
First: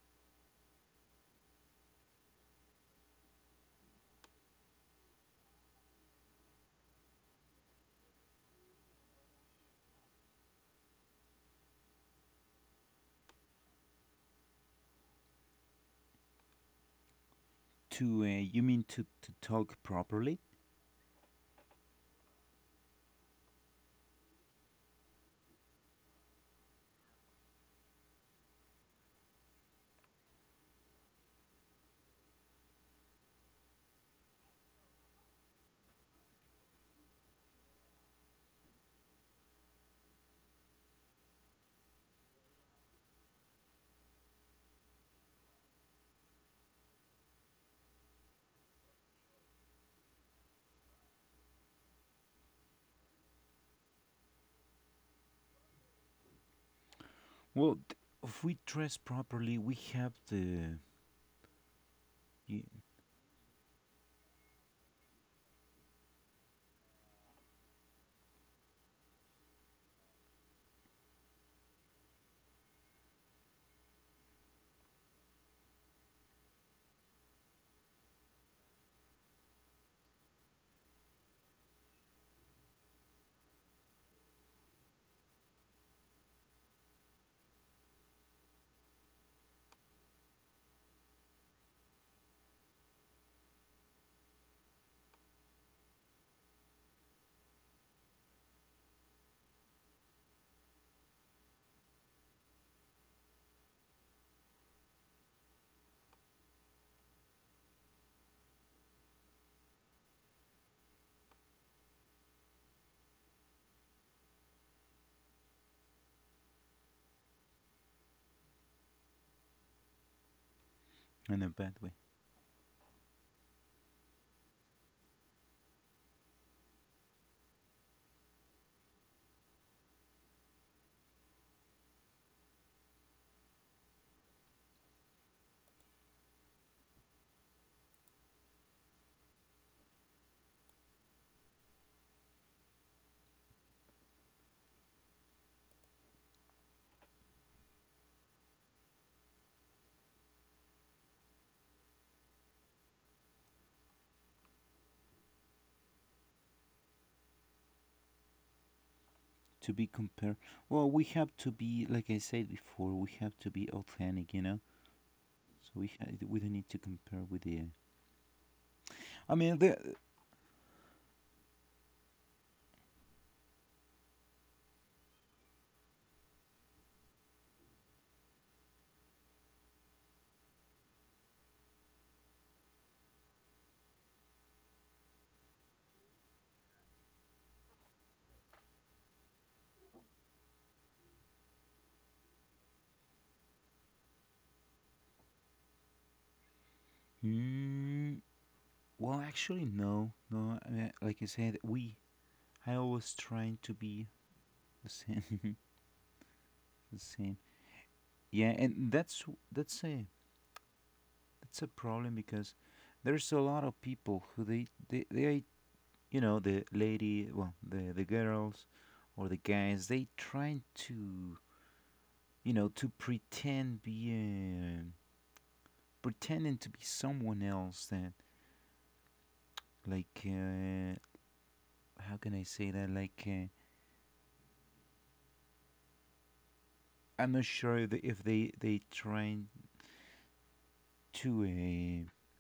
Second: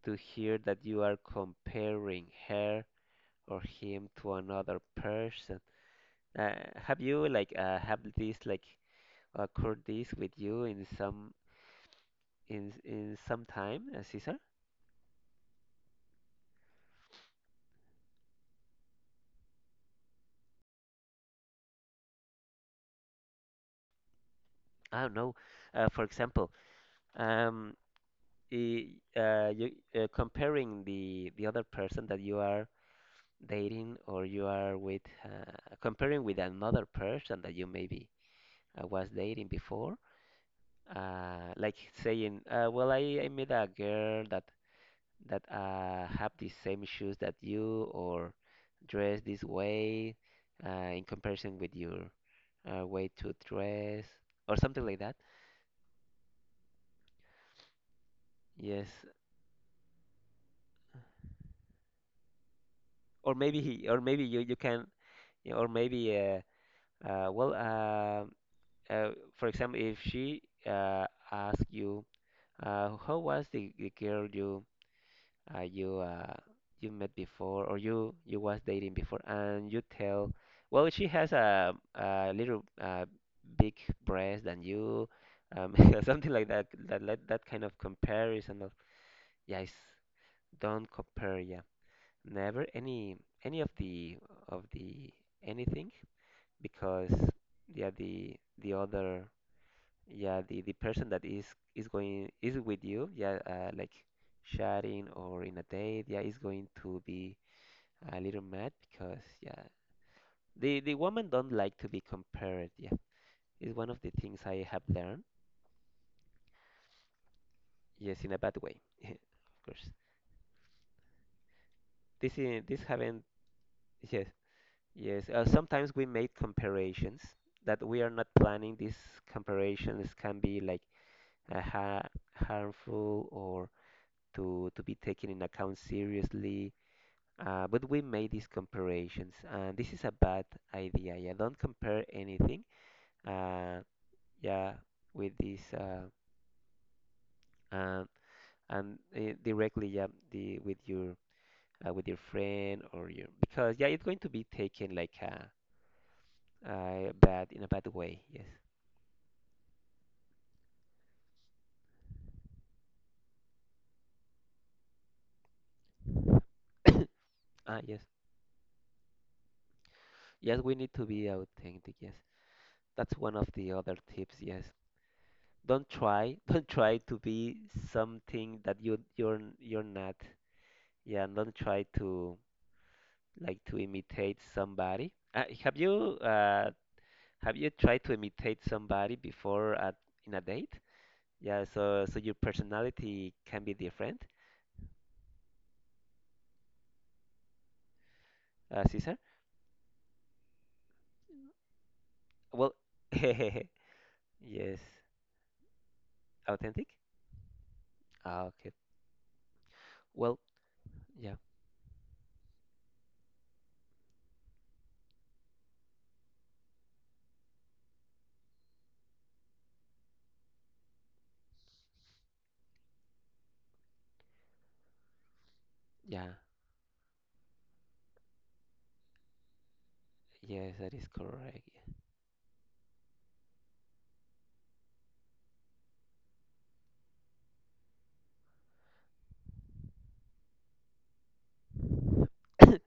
A: to hear that you are comparing her or him to another person. Uh, have you like uh, have this like occurred this with you in some in in some time, uh, Cesar?
B: To, uh, you mean to to talk properly?
A: I don't know. Uh, for example, um, i- uh, you uh, comparing the the other person that you are dating or you are with, uh, comparing with another person that you maybe uh, was dating before, uh, like saying, uh, well, I, I met a girl that that uh, have the same shoes that you, or dress this way, uh, in comparison with your uh, way to dress, or something like that.
B: Well,
A: Yes,
B: th- if we dress properly, we have the,
A: or maybe he,
B: y-
A: or maybe you you can, or maybe uh, uh, well uh, uh, for example, if she uh, asks you, uh, how was the, the girl you uh, you uh, you met before, or you you was dating before, and you tell, well, she has a a little, uh, big breast than you, um, something like that. That that that kind of comparison of, yes, don't compare. Yeah, never any, any of the, of the, anything, because yeah, the the other, yeah, the, the person that is is going, is with you, yeah, uh, like chatting or in a date, yeah, is going to be a little mad because yeah, the the woman don't like to be compared, yeah, is one of the things I have learned. Yes, in a bad way, of course. This is
B: in a
A: this
B: bad way.
A: haven't. Yes. Yes, uh, sometimes we make comparations that we are not planning. These comparations can be like uh, ha harmful, or to to be taken in account seriously. Uh, but we made these comparisons, and this is a bad idea. Yeah, don't compare anything. Uh, yeah, with this, uh, uh, and uh, directly, yeah, the with your uh, with your friend or your, because yeah, it's going to be taken like a, uh bad, in a bad way. Yes.
B: To be compared. Well, we have to be, like I said before, we have to be authentic, you know. So we ha- we don't
A: Ah,
B: need
A: yes.
B: to compare with the. I
A: Yes, we
B: mean,
A: need to
B: the.
A: be authentic. Yes, that's one of the other tips. Yes, don't try, don't try to be something that you you're you're not. Yeah, and don't try to, like to imitate somebody. Uh, have you uh, have you tried to imitate somebody before at, in a date? Yeah, so so your personality can be different, uh,
B: Mm,
A: Cesar.
B: well, actually, no, no. I mean, like I said,
A: Well,
B: we. I
A: yes,
B: always trying to be the same,
A: authentic.
B: the same.
A: Ah, okay.
B: Yeah, and that's
A: Well,
B: that's a
A: yeah,
B: that's a problem because there's a lot of people who they they, they you know the lady well the the girls or the guys, they trying to, you know, to pretend be uh,
A: yeah,
B: pretending to be someone else that,
A: yes,
B: like,
A: that is
B: uh,
A: correct.
B: how can I say that, like, uh, I'm not sure if they if they, they trying to, uh,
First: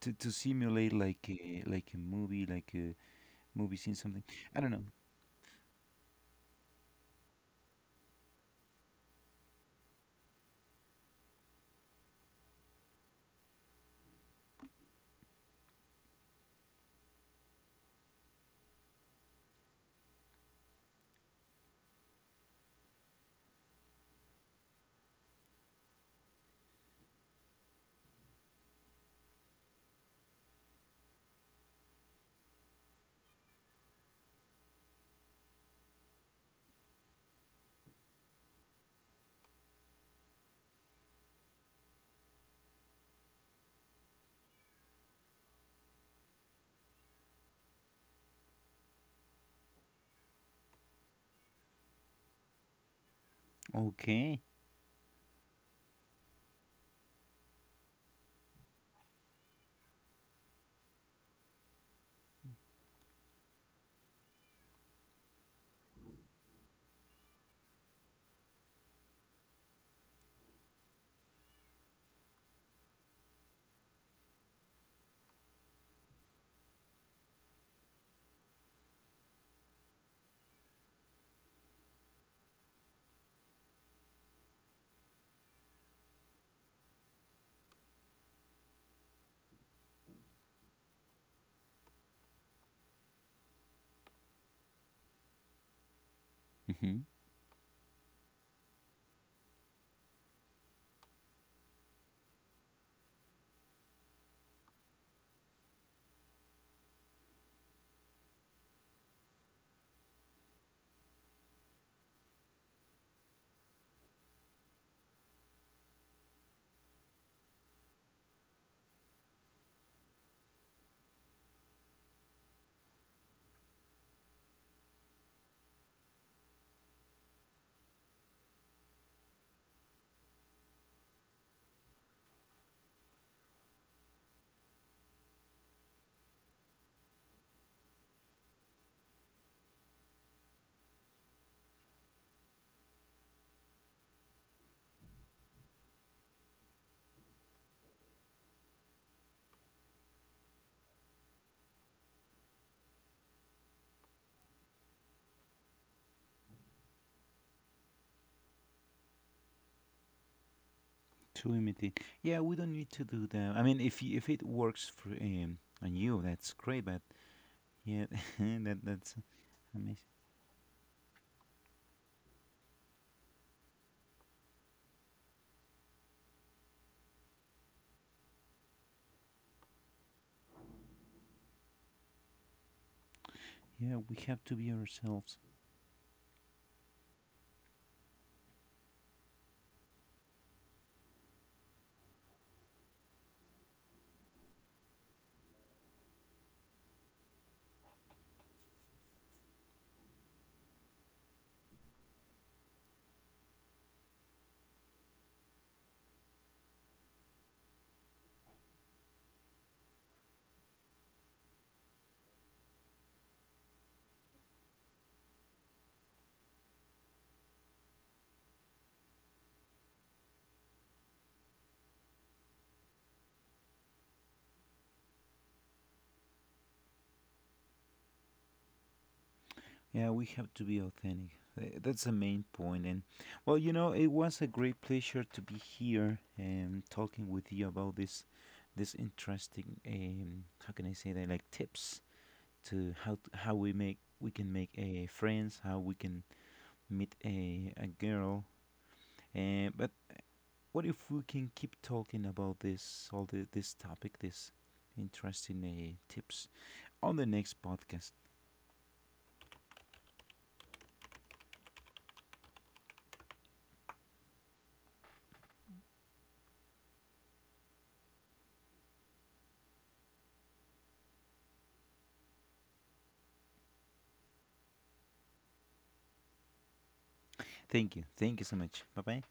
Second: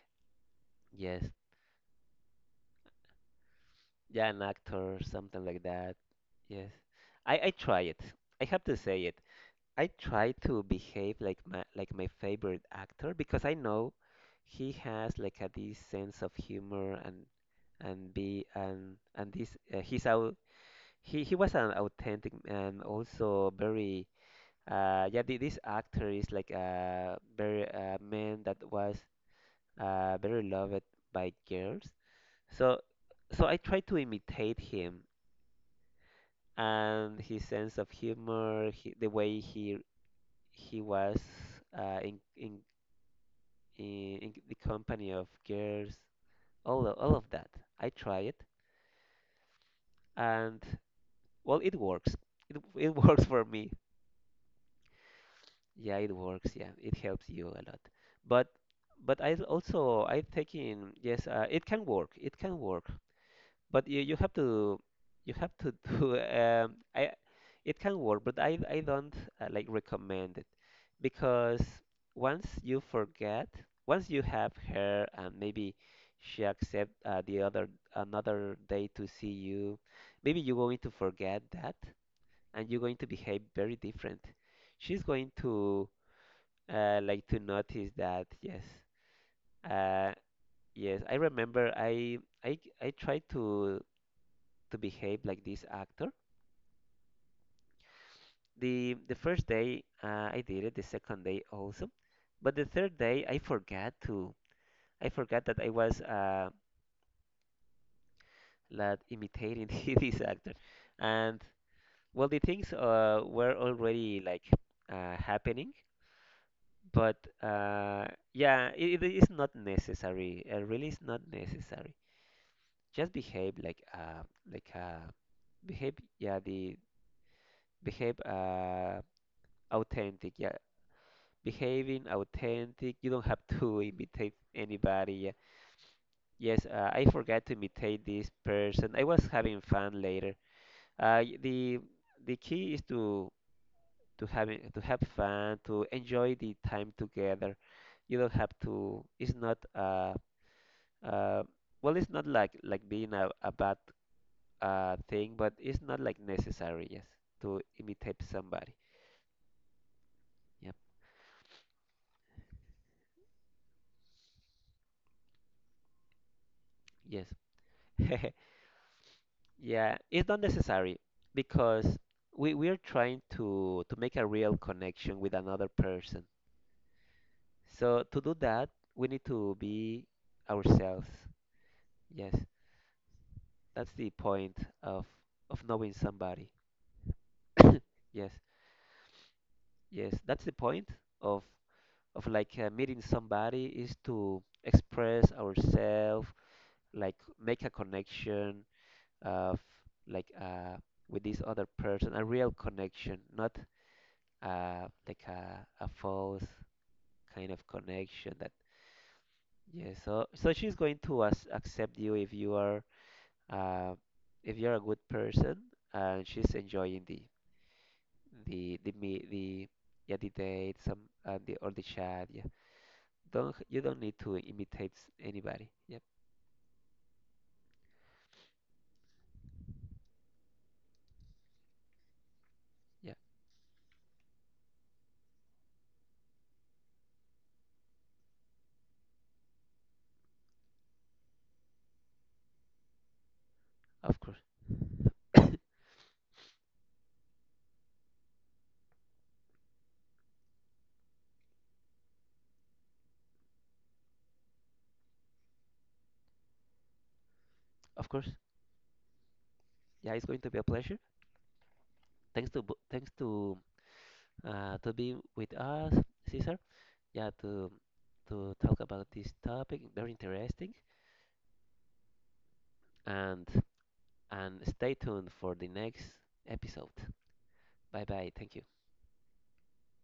B: to to simulate like
A: Yes,
B: a, like a movie like a movie scene,
A: yeah,
B: something.
A: an
B: I don't know.
A: actor, something like that. Yes, I I try it. I have to say it. I try to behave like my, like my favorite actor, because I know he has like a this sense of humor, and and be and and this, uh, he's out, he he was an authentic, and also very uh yeah thi- this actor is like a very, uh, man that was uh very loved by girls, so so I try to imitate him, and his sense of humor, he, the way he he was uh, in, in in, in the company of girls, all of, all of that. I try it, and well, it works. It, it works for me.
B: Okay.
A: Yeah, it works. Yeah, it helps you a lot. But but I also I taking, yes, uh, it can work. It can work. But you, you have to, you have to do, um I, it can work, but I I don't uh, like recommend it, because once you forget, once you have her, and maybe she accept, uh, the other, another day to see you, maybe you're going to forget that, and you're going to behave very different. She's going to uh, like to notice that. Yes, uh, yes, I remember. I I I tried to to behave like this actor.
B: hmm
A: The the first day, uh, I did it, the second day also, but the third day I forgot to. I forgot that I was, uh, like imitating this actor. And well, the things, uh, were already like uh, happening, but uh, yeah, it, it is not necessary. It really is not necessary. Just behave like, uh, like uh, behave. Yeah, the behave, uh, authentic. Yeah, behaving authentic. You don't have to imitate anybody. Yeah. Yes, uh, I forgot to imitate this person. I was having fun later. Uh, y- the the key is to to having to have fun, to enjoy the time together. You don't have to. It's not uh uh well, it's not like like being a, a bad uh thing, but it's not like necessary. Yes, to imitate somebody. Yep.
B: to imitate, yeah, we don't need to do that. I mean, if you, if it works for um, on you, that's
A: Yes.
B: great, but, yeah, that that's
A: Yeah, it's not
B: amazing.
A: necessary, because we we are trying to to make a real connection with another person. So to do that, we need to be ourselves. Yes. That's the point
B: Yeah, we
A: of
B: have to be
A: of knowing
B: ourselves.
A: somebody. Yes, yes, that's the point of of like, uh, meeting somebody is to express ourselves, like make a connection of like, uh with this other person. A real connection, not uh like a a false kind of connection that, yeah, so so she's going to as accept you if you are, uh if you're a good person, and she's enjoying the, the the me- the, yeah, the date, some, uh, the or the chat. Yeah, don't, you don't need to imitate s- anybody. Yep.
B: Yeah, we have to be authentic. Th- That's the
A: Yeah,
B: main point. And well, you know, it was a great pleasure to be here and talking with you about this, this interesting. Um, how can I say that? Like tips to how, t-
A: of
B: how
A: course.
B: we make we can make a friends, how we can meet a a girl. And but what if we can keep talking about this all the this topic, this interesting, uh, tips on the
A: Of course,
B: next podcast?
A: yeah, it's going to be a pleasure. Thanks to bo- thanks to uh to be with us, Cesar. Yeah, to to talk about this topic, very interesting. and and stay tuned for the next episode. Bye bye, thank you.
B: Thank you. Thank you so much. Bye bye.